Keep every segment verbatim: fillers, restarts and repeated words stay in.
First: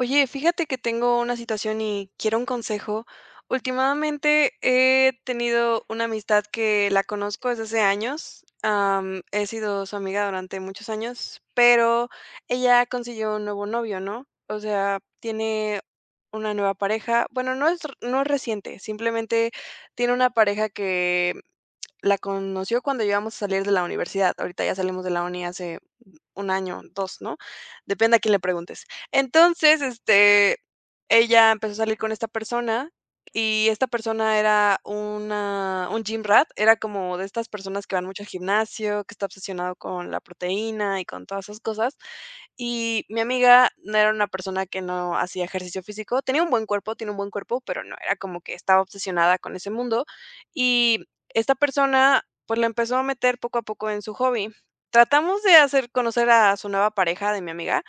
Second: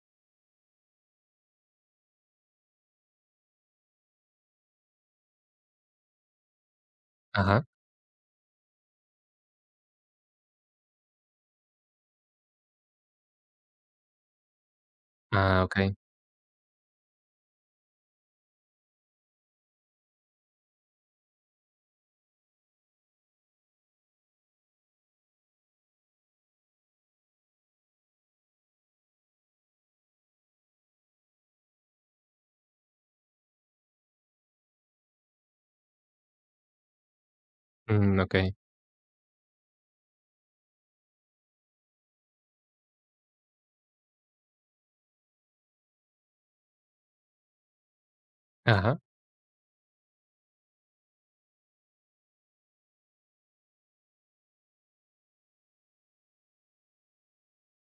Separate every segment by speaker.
Speaker 1: Oye, fíjate que tengo una situación y quiero un consejo. Últimamente he tenido una amistad que la conozco desde
Speaker 2: Ajá.
Speaker 1: hace años. Am, he sido su amiga durante muchos años, pero ella consiguió un nuevo novio, ¿no? O sea,
Speaker 2: Ah,
Speaker 1: tiene
Speaker 2: okey.
Speaker 1: una nueva pareja. Bueno, no es, no es reciente, simplemente tiene una pareja que la conoció cuando íbamos a salir de la universidad. Ahorita ya salimos de la uni hace un año, dos, ¿no? Depende a quién le preguntes. Entonces, este, ella empezó a salir con esta persona, y esta persona era una un gym rat, era como de estas personas que van
Speaker 2: Mm,
Speaker 1: mucho al
Speaker 2: okey.
Speaker 1: gimnasio, que está obsesionado con la proteína y con todas esas cosas. Y mi amiga no era una persona que no hacía ejercicio físico, tenía un buen cuerpo, tiene un buen cuerpo, pero no, era como que estaba
Speaker 2: Ajá.
Speaker 1: obsesionada con ese mundo. Y esta persona, pues, la empezó a meter poco a poco en su hobby. Tratamos de hacer conocer a su nueva pareja de mi amiga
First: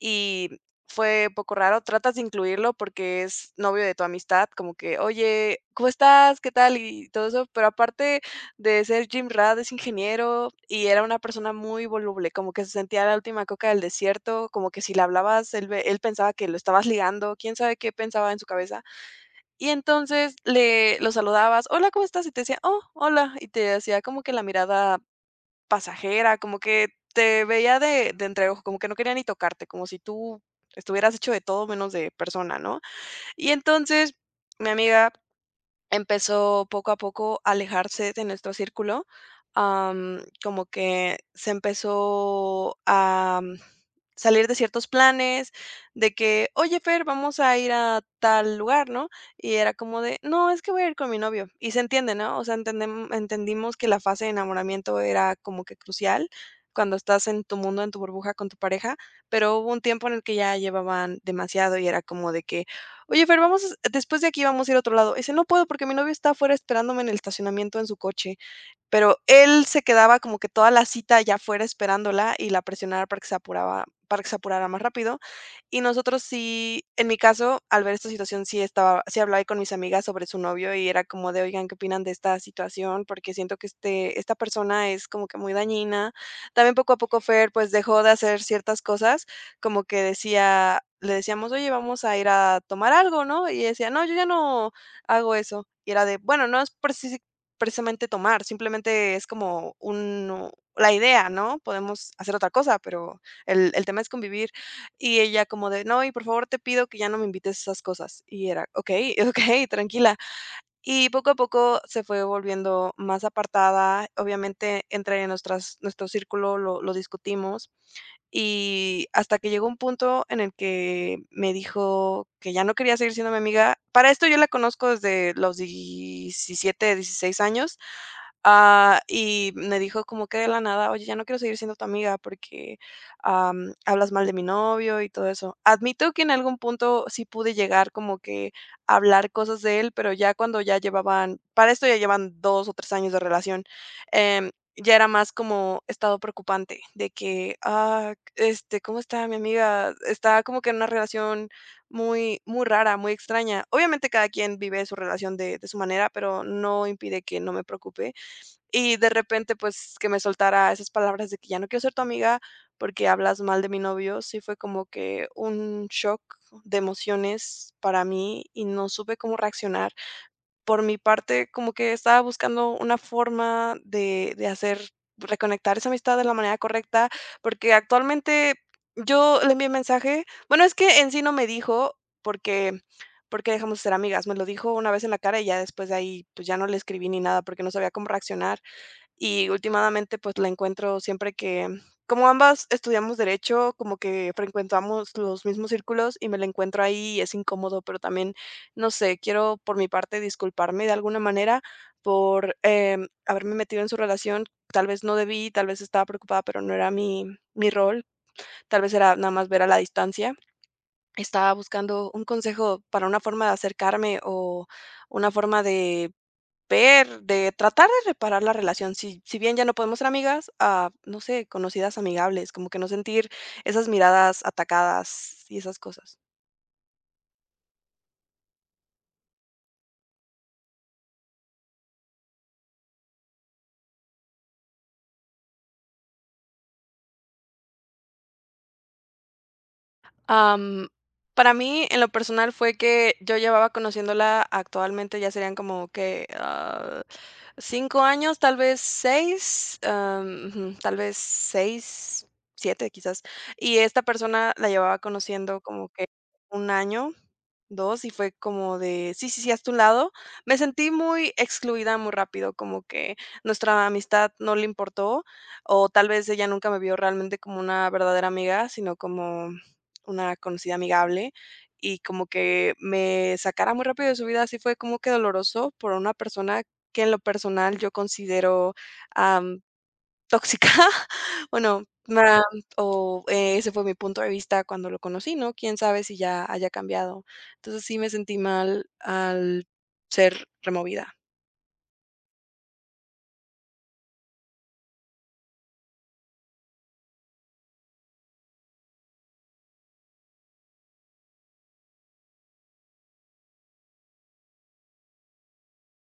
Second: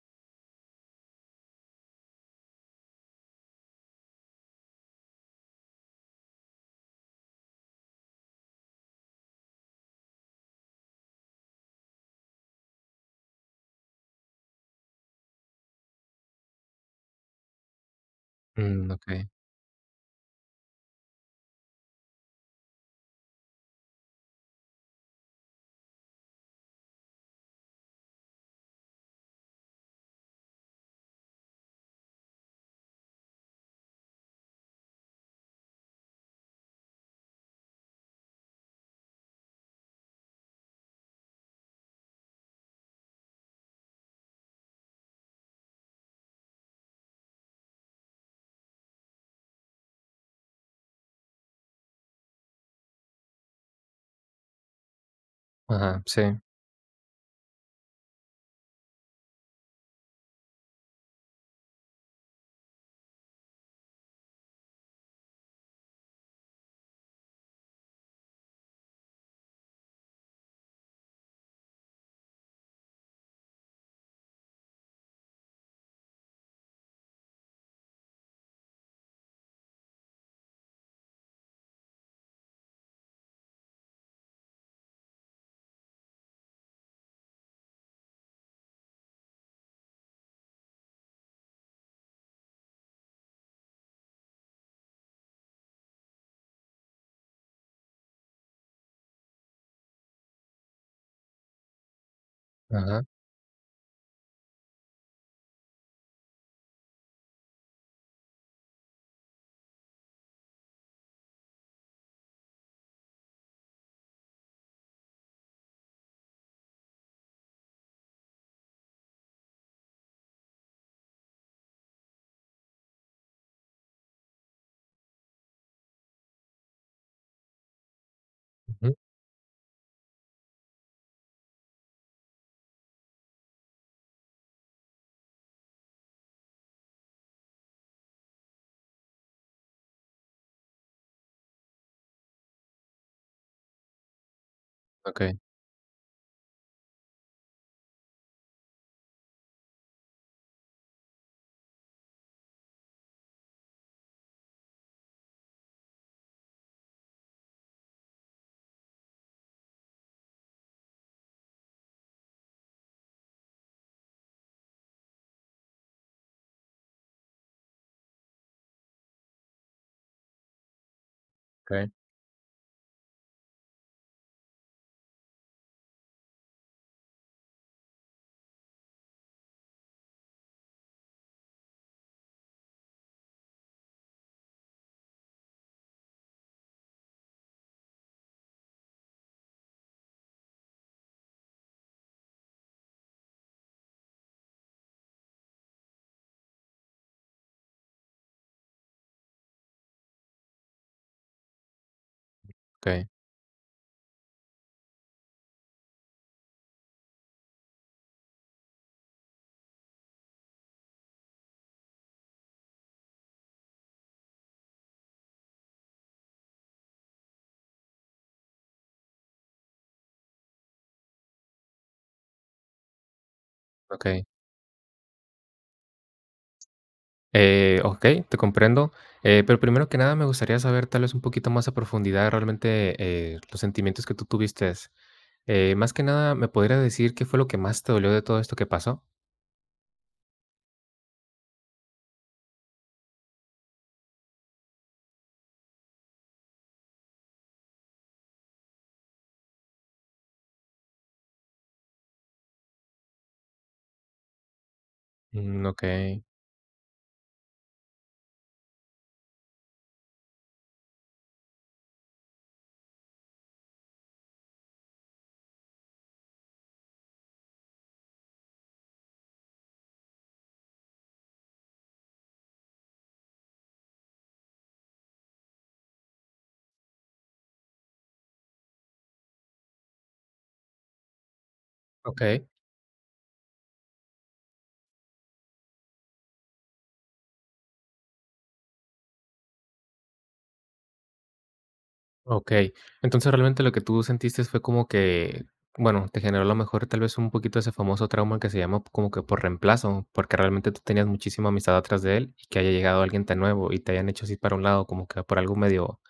Speaker 1: y fue poco raro. Tratas de incluirlo porque es novio de tu amistad, como que: "Oye, ¿cómo estás? ¿Qué tal?", y todo eso, pero aparte de ser Jim Rad es ingeniero y era una persona muy voluble, como que se sentía la última coca del desierto, como que si le hablabas, él, ve- él pensaba que lo estabas ligando, quién sabe qué pensaba en su cabeza.
Speaker 2: Mm, okey.
Speaker 1: Y entonces le lo saludabas, hola, ¿cómo estás? Y te decía, oh, hola. Y te hacía como que la mirada pasajera, como que te veía de, de entreojo, como que no quería ni tocarte, como si tú estuvieras hecho de todo menos de persona, ¿no? Y entonces mi amiga empezó poco a poco a alejarse de nuestro círculo, am, como que se empezó a am, salir de ciertos planes, de que: "Oye, Fer, vamos a ir a tal lugar", ¿no? Y era como de: "No, es que voy a ir con mi novio", y se entiende, ¿no? O sea, entendem entendimos que la fase de enamoramiento era como que
Speaker 2: Ajá, sí.
Speaker 1: crucial cuando estás en tu mundo, en tu burbuja con tu pareja, pero hubo un tiempo en el que ya llevaban demasiado y era como de que: "Oye, Fer, vamos, a- después de aquí vamos a ir a otro lado". Dice, no puedo porque mi novio está afuera esperándome en el estacionamiento en su coche. Pero él se quedaba como que toda la cita allá afuera esperándola y la presionaba para que se apuraba para que se apurara más rápido. Y nosotros sí, en mi caso, al ver esta situación, sí estaba sí hablaba ahí con mis amigas sobre su novio y era como de: "Oigan, ¿qué opinan de esta situación? Porque siento que este esta persona es como que muy dañina". También poco a poco Fer, pues, dejó de hacer ciertas cosas, como que decía le decíamos: "Oye, vamos a ir a tomar algo", ¿no? Y ella decía: "No, yo ya no hago eso". Y era de: "Bueno, no es preci precisamente tomar, simplemente es como un, la idea, ¿no? Podemos hacer otra cosa,
Speaker 2: Ajá.
Speaker 1: pero el el tema es convivir". Y ella como de: "No, y por favor, te pido que ya no me invites a esas cosas". Y era: "Okey, okey, tranquila". Y poco a poco se fue volviendo más apartada. Obviamente, entre nuestras nuestro círculo lo lo discutimos. Y hasta que llegó un punto en el que me dijo que ya no quería seguir siendo mi amiga. Para esto yo la conozco desde los diecisiete, dieciséis años,
Speaker 2: Ujú.
Speaker 1: ah, y me dijo como que de la nada: "Oye, ya no quiero seguir siendo tu amiga porque am, hablas mal de mi novio y todo eso". Admito que en algún punto sí pude llegar como que a hablar cosas de él, pero ya cuando ya llevaban, para esto ya llevan dos o tres años de relación. em, ya era más
Speaker 2: Okey,
Speaker 1: como estado preocupante de que, ah, este, ¿cómo está mi amiga? Está como que en una relación muy, muy rara, muy extraña. Obviamente cada quien vive su relación de, de su manera, pero no impide que no me preocupe. Y de repente, pues, que me soltara esas palabras de que ya no quiero ser tu amiga porque hablas mal de mi novio, sí fue como que un shock de emociones para mí y no supe cómo reaccionar. Por mi parte, como
Speaker 2: okey,
Speaker 1: que estaba buscando una forma de de hacer reconectar esa amistad de la manera correcta, porque actualmente yo le envié mensaje. Bueno, es que en sí no me dijo porque porque dejamos de ser amigas. Me lo dijo una vez en la cara y ya después de ahí, pues, ya no le escribí ni nada porque no sabía cómo reaccionar. Y últimamente pues la encuentro siempre que, mm, como ambas estudiamos derecho, como que frecuentamos los mismos círculos y me la encuentro ahí y es incómodo, pero también, no sé, quiero por mi parte disculparme de alguna manera por em,
Speaker 2: okey,
Speaker 1: haberme metido en su relación. Tal vez no debí, tal vez estaba preocupada, pero no era mi, mi rol. Tal vez era nada más ver a la distancia. Estaba buscando un consejo para una forma de acercarme o una forma de ver, de tratar de reparar la relación, si si bien ya no podemos ser amigas, a, no sé, conocidas amigables, como que no sentir esas
Speaker 2: okey.
Speaker 1: miradas atacadas y esas cosas.
Speaker 2: Eh, okey, te comprendo. Eh, pero primero que nada, me gustaría saber, tal vez, un poquito más a profundidad, realmente, eh, los sentimientos que tú tuviste. Eh, más que nada, ¿me podrías decir qué fue lo que más te dolió de todo esto que pasó?
Speaker 1: Am, para mí, en lo personal, fue que yo llevaba conociéndola actualmente, ya serían como que ah, cinco años, tal vez seis, am, ujú, tal vez seis, siete quizás. Y esta persona la llevaba conociendo
Speaker 2: Mm,
Speaker 1: como que
Speaker 2: okey,
Speaker 1: un año, dos, y fue como de: "Sí, sí, sí, hazte a un lado". Me sentí muy excluida muy rápido, como que nuestra amistad no le importó, o tal vez ella nunca me vio realmente como una verdadera amiga, sino como una conocida amigable, y como que me sacara muy rápido de su vida, así fue como que doloroso por una persona que en lo personal yo considero tóxica. Bueno, ma
Speaker 2: okey.
Speaker 1: o eh, ese fue mi punto de vista cuando lo conocí, ¿no? Quién sabe si ya haya cambiado. Entonces, sí me sentí mal al ser removida.
Speaker 2: Okey. Entonces, realmente lo que tú sentiste fue como que, bueno, te generó a lo mejor tal vez un poquito ese famoso trauma que se llama como que por reemplazo, porque realmente tú tenías muchísima amistad atrás de él y que haya llegado alguien tan nuevo y te hayan hecho así para un lado, como que por algo medio,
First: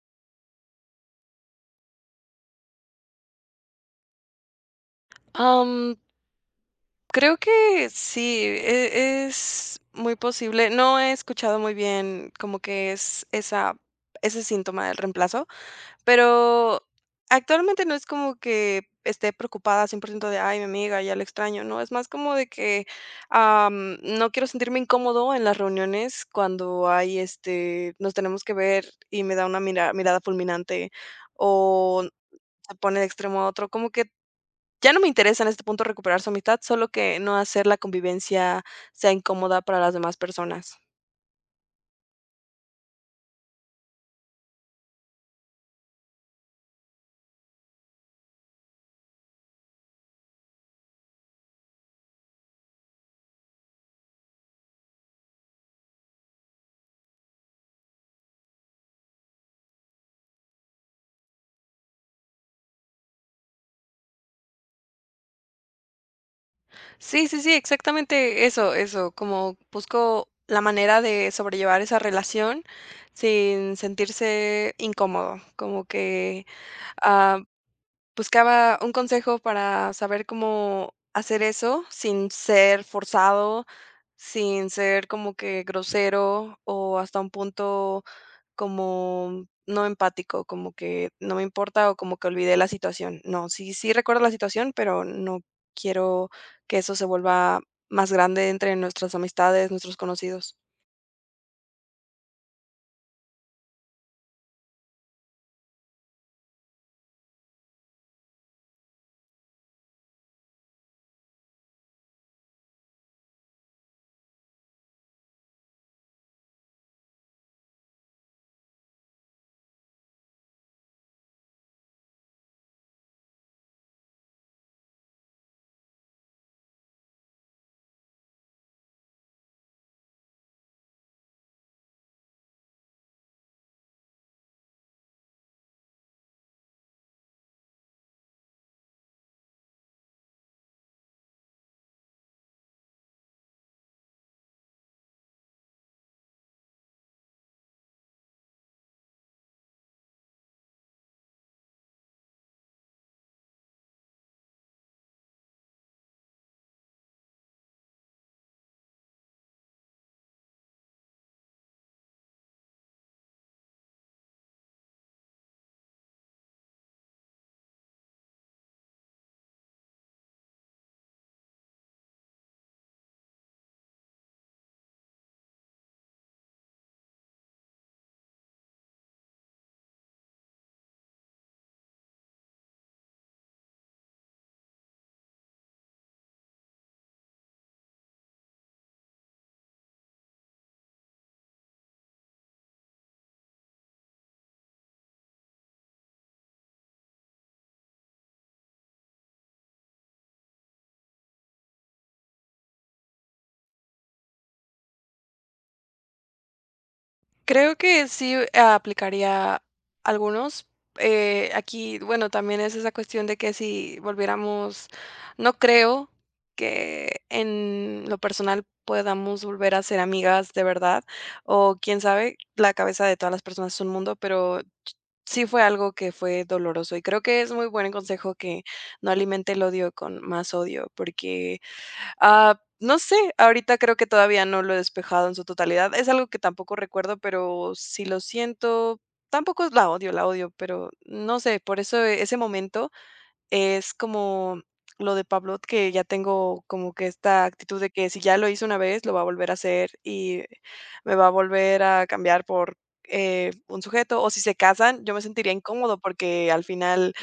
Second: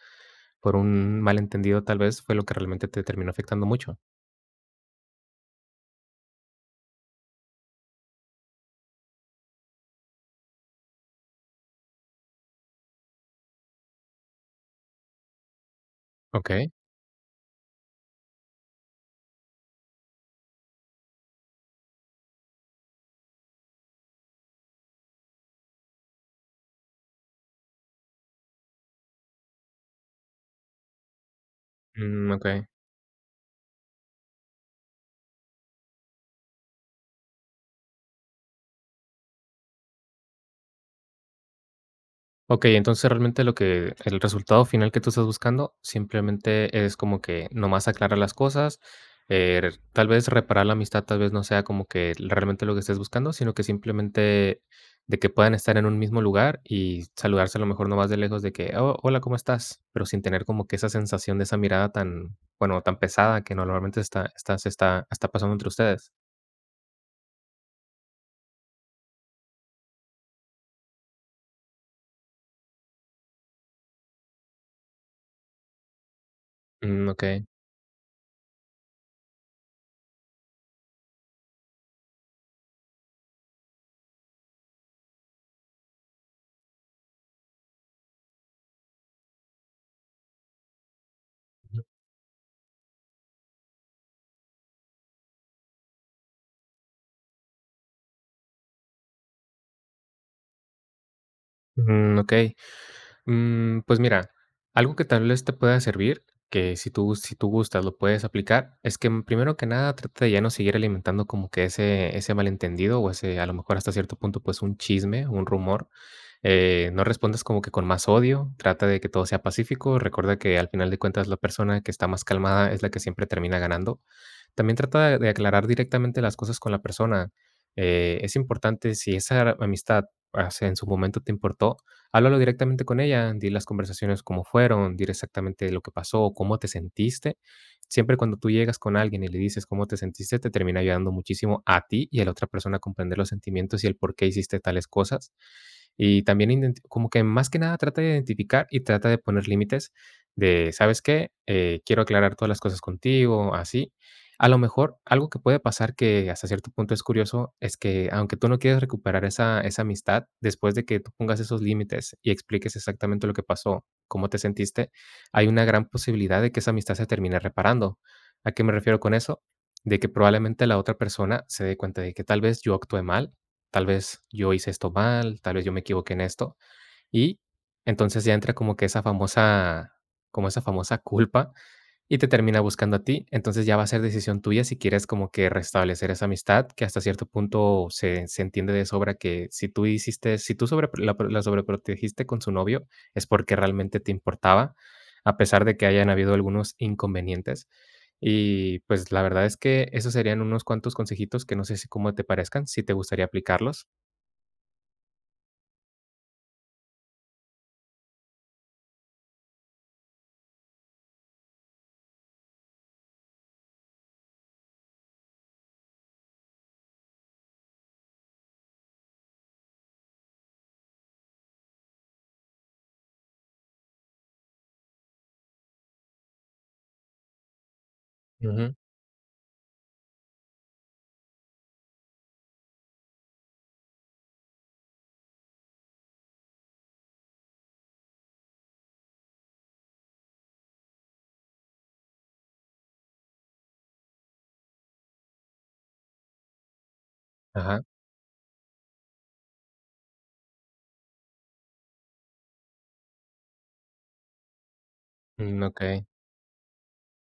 Speaker 2: por un malentendido tal vez, fue lo que realmente te terminó afectando mucho.
Speaker 1: Am, Creo que sí, e es muy posible. No he escuchado muy bien como que es esa, ese síntoma del reemplazo.
Speaker 2: Okey,
Speaker 1: Pero actualmente no es como que esté preocupada cien por ciento de, ay, mi amiga, ya la extraño, ¿no? Es más como de que am, no quiero sentirme incómodo en las reuniones cuando hay, este, nos tenemos que ver y me da una mira- mirada fulminante o
Speaker 2: mm, okey.
Speaker 1: se pone de extremo a otro. Como que ya no me interesa en este punto recuperar su amistad, solo que no hacer la convivencia sea incómoda para las demás personas.
Speaker 2: Okey, entonces realmente lo que el resultado final que tú estás buscando simplemente es como que nomás aclarar las cosas, eh, re- tal vez reparar la amistad, tal vez no sea como que realmente lo que estés buscando, sino que simplemente de que puedan estar en un mismo lugar y saludarse a lo mejor no más de lejos de que: "Oh, hola, ¿cómo estás?", pero sin tener como que esa sensación de esa mirada tan, bueno, tan pesada que normalmente está está se está está pasando entre ustedes.
Speaker 1: Sí, sí, sí, exactamente eso, eso, como busco la manera de sobrellevar esa relación sin sentirse incómodo, como que,
Speaker 2: Mm,
Speaker 1: ah,
Speaker 2: okey.
Speaker 1: buscaba un consejo para saber cómo hacer eso sin ser forzado, sin ser como que grosero o hasta un punto como no empático, como que no me importa o como que olvidé la situación. No, sí, sí recuerdo la situación, pero no quiero que eso se vuelva más grande entre nuestras amistades, nuestros conocidos.
Speaker 2: Mm, okey. Mm, pues mira, algo que tal vez te pueda servir, que si tú, si tú gustas lo puedes aplicar, es que mm, primero que nada trata de ya no seguir alimentando como que ese, ese malentendido o ese, a lo mejor hasta cierto punto, pues un chisme, un rumor. Eh, no respondas como que con más odio, trata de que todo sea pacífico, recuerda que al final de cuentas la persona que está más calmada es la que siempre termina ganando. También trata de, de aclarar directamente las cosas con la persona. Eh, es importante si esa amistad, o sea, en su momento te importó. Háblalo directamente con ella, di las conversaciones cómo fueron, di exactamente lo que pasó, cómo te sentiste. Siempre cuando tú llegas con alguien y le dices cómo te sentiste, te termina ayudando muchísimo a ti y a la otra persona a comprender los sentimientos y el por qué hiciste tales cosas. Y también identi- como que más que nada trata de identificar y trata de poner límites de, ¿sabes qué? Eh, quiero aclarar todas las cosas contigo, así. A lo mejor, algo que puede pasar que hasta cierto punto es curioso, es que aunque tú no quieras recuperar esa esa amistad, después de que tú pongas esos límites y expliques exactamente lo que pasó, cómo te sentiste, hay una gran posibilidad de que esa amistad se termine reparando. ¿A qué me refiero con eso? De que probablemente la otra persona se dé cuenta de que tal vez yo actué mal, tal vez yo hice esto mal, tal vez yo me equivoqué en esto, y entonces ya entra como que esa famosa como esa famosa culpa y te termina buscando a ti, entonces ya va a ser decisión tuya si quieres como que restablecer esa amistad, que hasta cierto punto se, se entiende de sobra que si tú hiciste, si tú sobre, la, la sobreprotegiste con su novio, es porque realmente te importaba, a pesar de que hayan habido algunos inconvenientes. Y pues la verdad es que esos serían unos cuantos consejitos que no sé si cómo te parezcan, si te gustaría aplicarlos.
Speaker 1: Creo que sí, eh, aplicaría algunos. Eh, aquí, bueno, también es esa cuestión de que si volviéramos, no creo que en lo personal podamos volver a ser amigas de verdad, o quién sabe, la cabeza de todas las personas es un mundo, pero sí fue algo que fue doloroso y creo que es muy buen consejo que
Speaker 2: Ujú.
Speaker 1: no alimente el odio con más odio, porque ah, no sé, ahorita creo que todavía no lo he despejado en su totalidad. Es algo que tampoco recuerdo, pero si lo siento, tampoco la odio, la odio, pero no sé, por eso e- ese momento es como lo de Pablo, que ya tengo como que esta actitud
Speaker 2: Ajá.
Speaker 1: de que si ya lo hice una vez, lo va a volver a hacer y me va a volver a cambiar por eh, un sujeto. O si se casan, yo me sentiría
Speaker 2: Mm, ok.
Speaker 1: incómodo porque al final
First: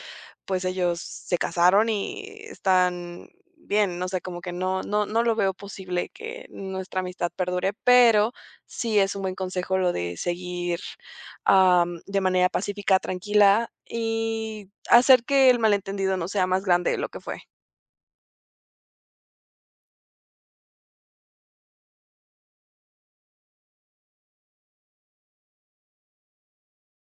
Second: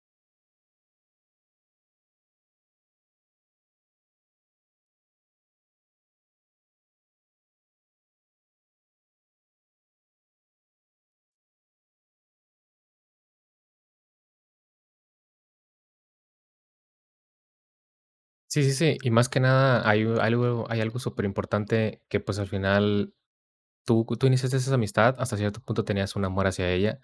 Speaker 1: pues ellos se casaron y están bien, no sé, como que no, no, no lo veo posible que nuestra amistad perdure, pero sí es un buen consejo lo de seguir am, de manera pacífica, tranquila y hacer que el malentendido no sea más grande de lo que fue.
Speaker 2: Sí, sí, sí. Y más que nada, hay u- algo, hay algo súper importante que pues al final Tú tú iniciaste esa amistad, hasta cierto punto tenías un amor hacia ella,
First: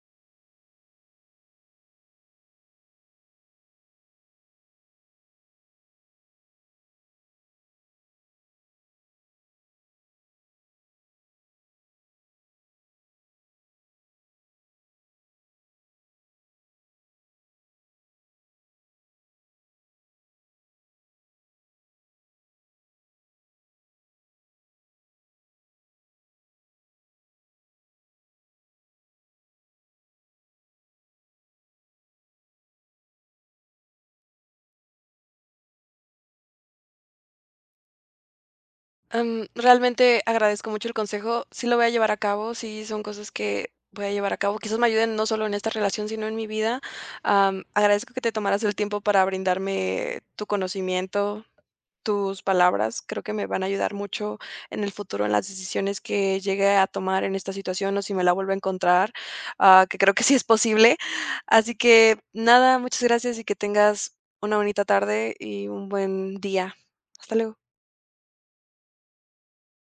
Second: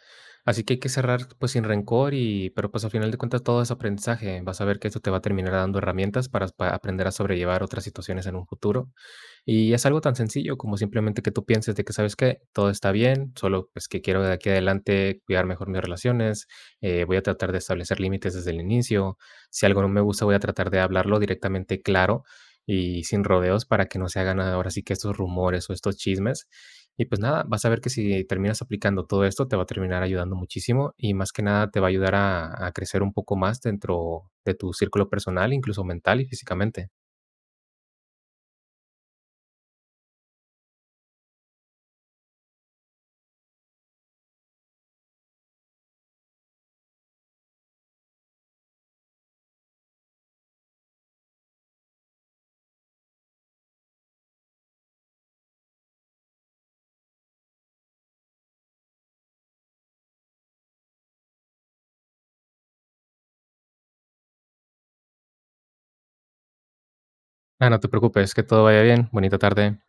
Speaker 2: así que hay que cerrar, pues, sin rencor y pero, pues, al final de cuentas todo es aprendizaje, vas a ver que eso te va a terminar dando herramientas para pa aprender a sobrellevar otras situaciones en un futuro. Y es algo tan sencillo como simplemente que tú pienses de que, ¿sabes qué? Todo está bien, solo pues que quiero de aquí adelante cuidar mejor mis relaciones, eh, voy a tratar de establecer límites desde el inicio, si algo no me gusta voy a tratar de hablarlo directamente claro y sin rodeos para que no se hagan ahora sí que estos rumores o estos chismes. Y pues nada, vas a ver que si terminas aplicando todo esto te va a terminar ayudando muchísimo y más que nada te va a ayudar a, a crecer un poco más dentro de tu círculo personal, incluso mental y físicamente.
Speaker 1: Am, realmente agradezco mucho el consejo, sí lo voy a llevar a cabo, sí son cosas que voy a llevar a cabo, quizás me ayuden no solo en esta relación, sino en mi vida. Am, agradezco que te tomaras el tiempo para brindarme tu conocimiento. Tus palabras creo que me van a ayudar mucho en el futuro en las decisiones que llegue a tomar en esta situación o si me la vuelvo a encontrar, ah, que creo que sí es posible. Así que nada, muchas gracias y que tengas una bonita tarde y un buen día. Hasta luego.
Speaker 2: Ah, no te preocupes, que todo vaya bien. Bonita tarde.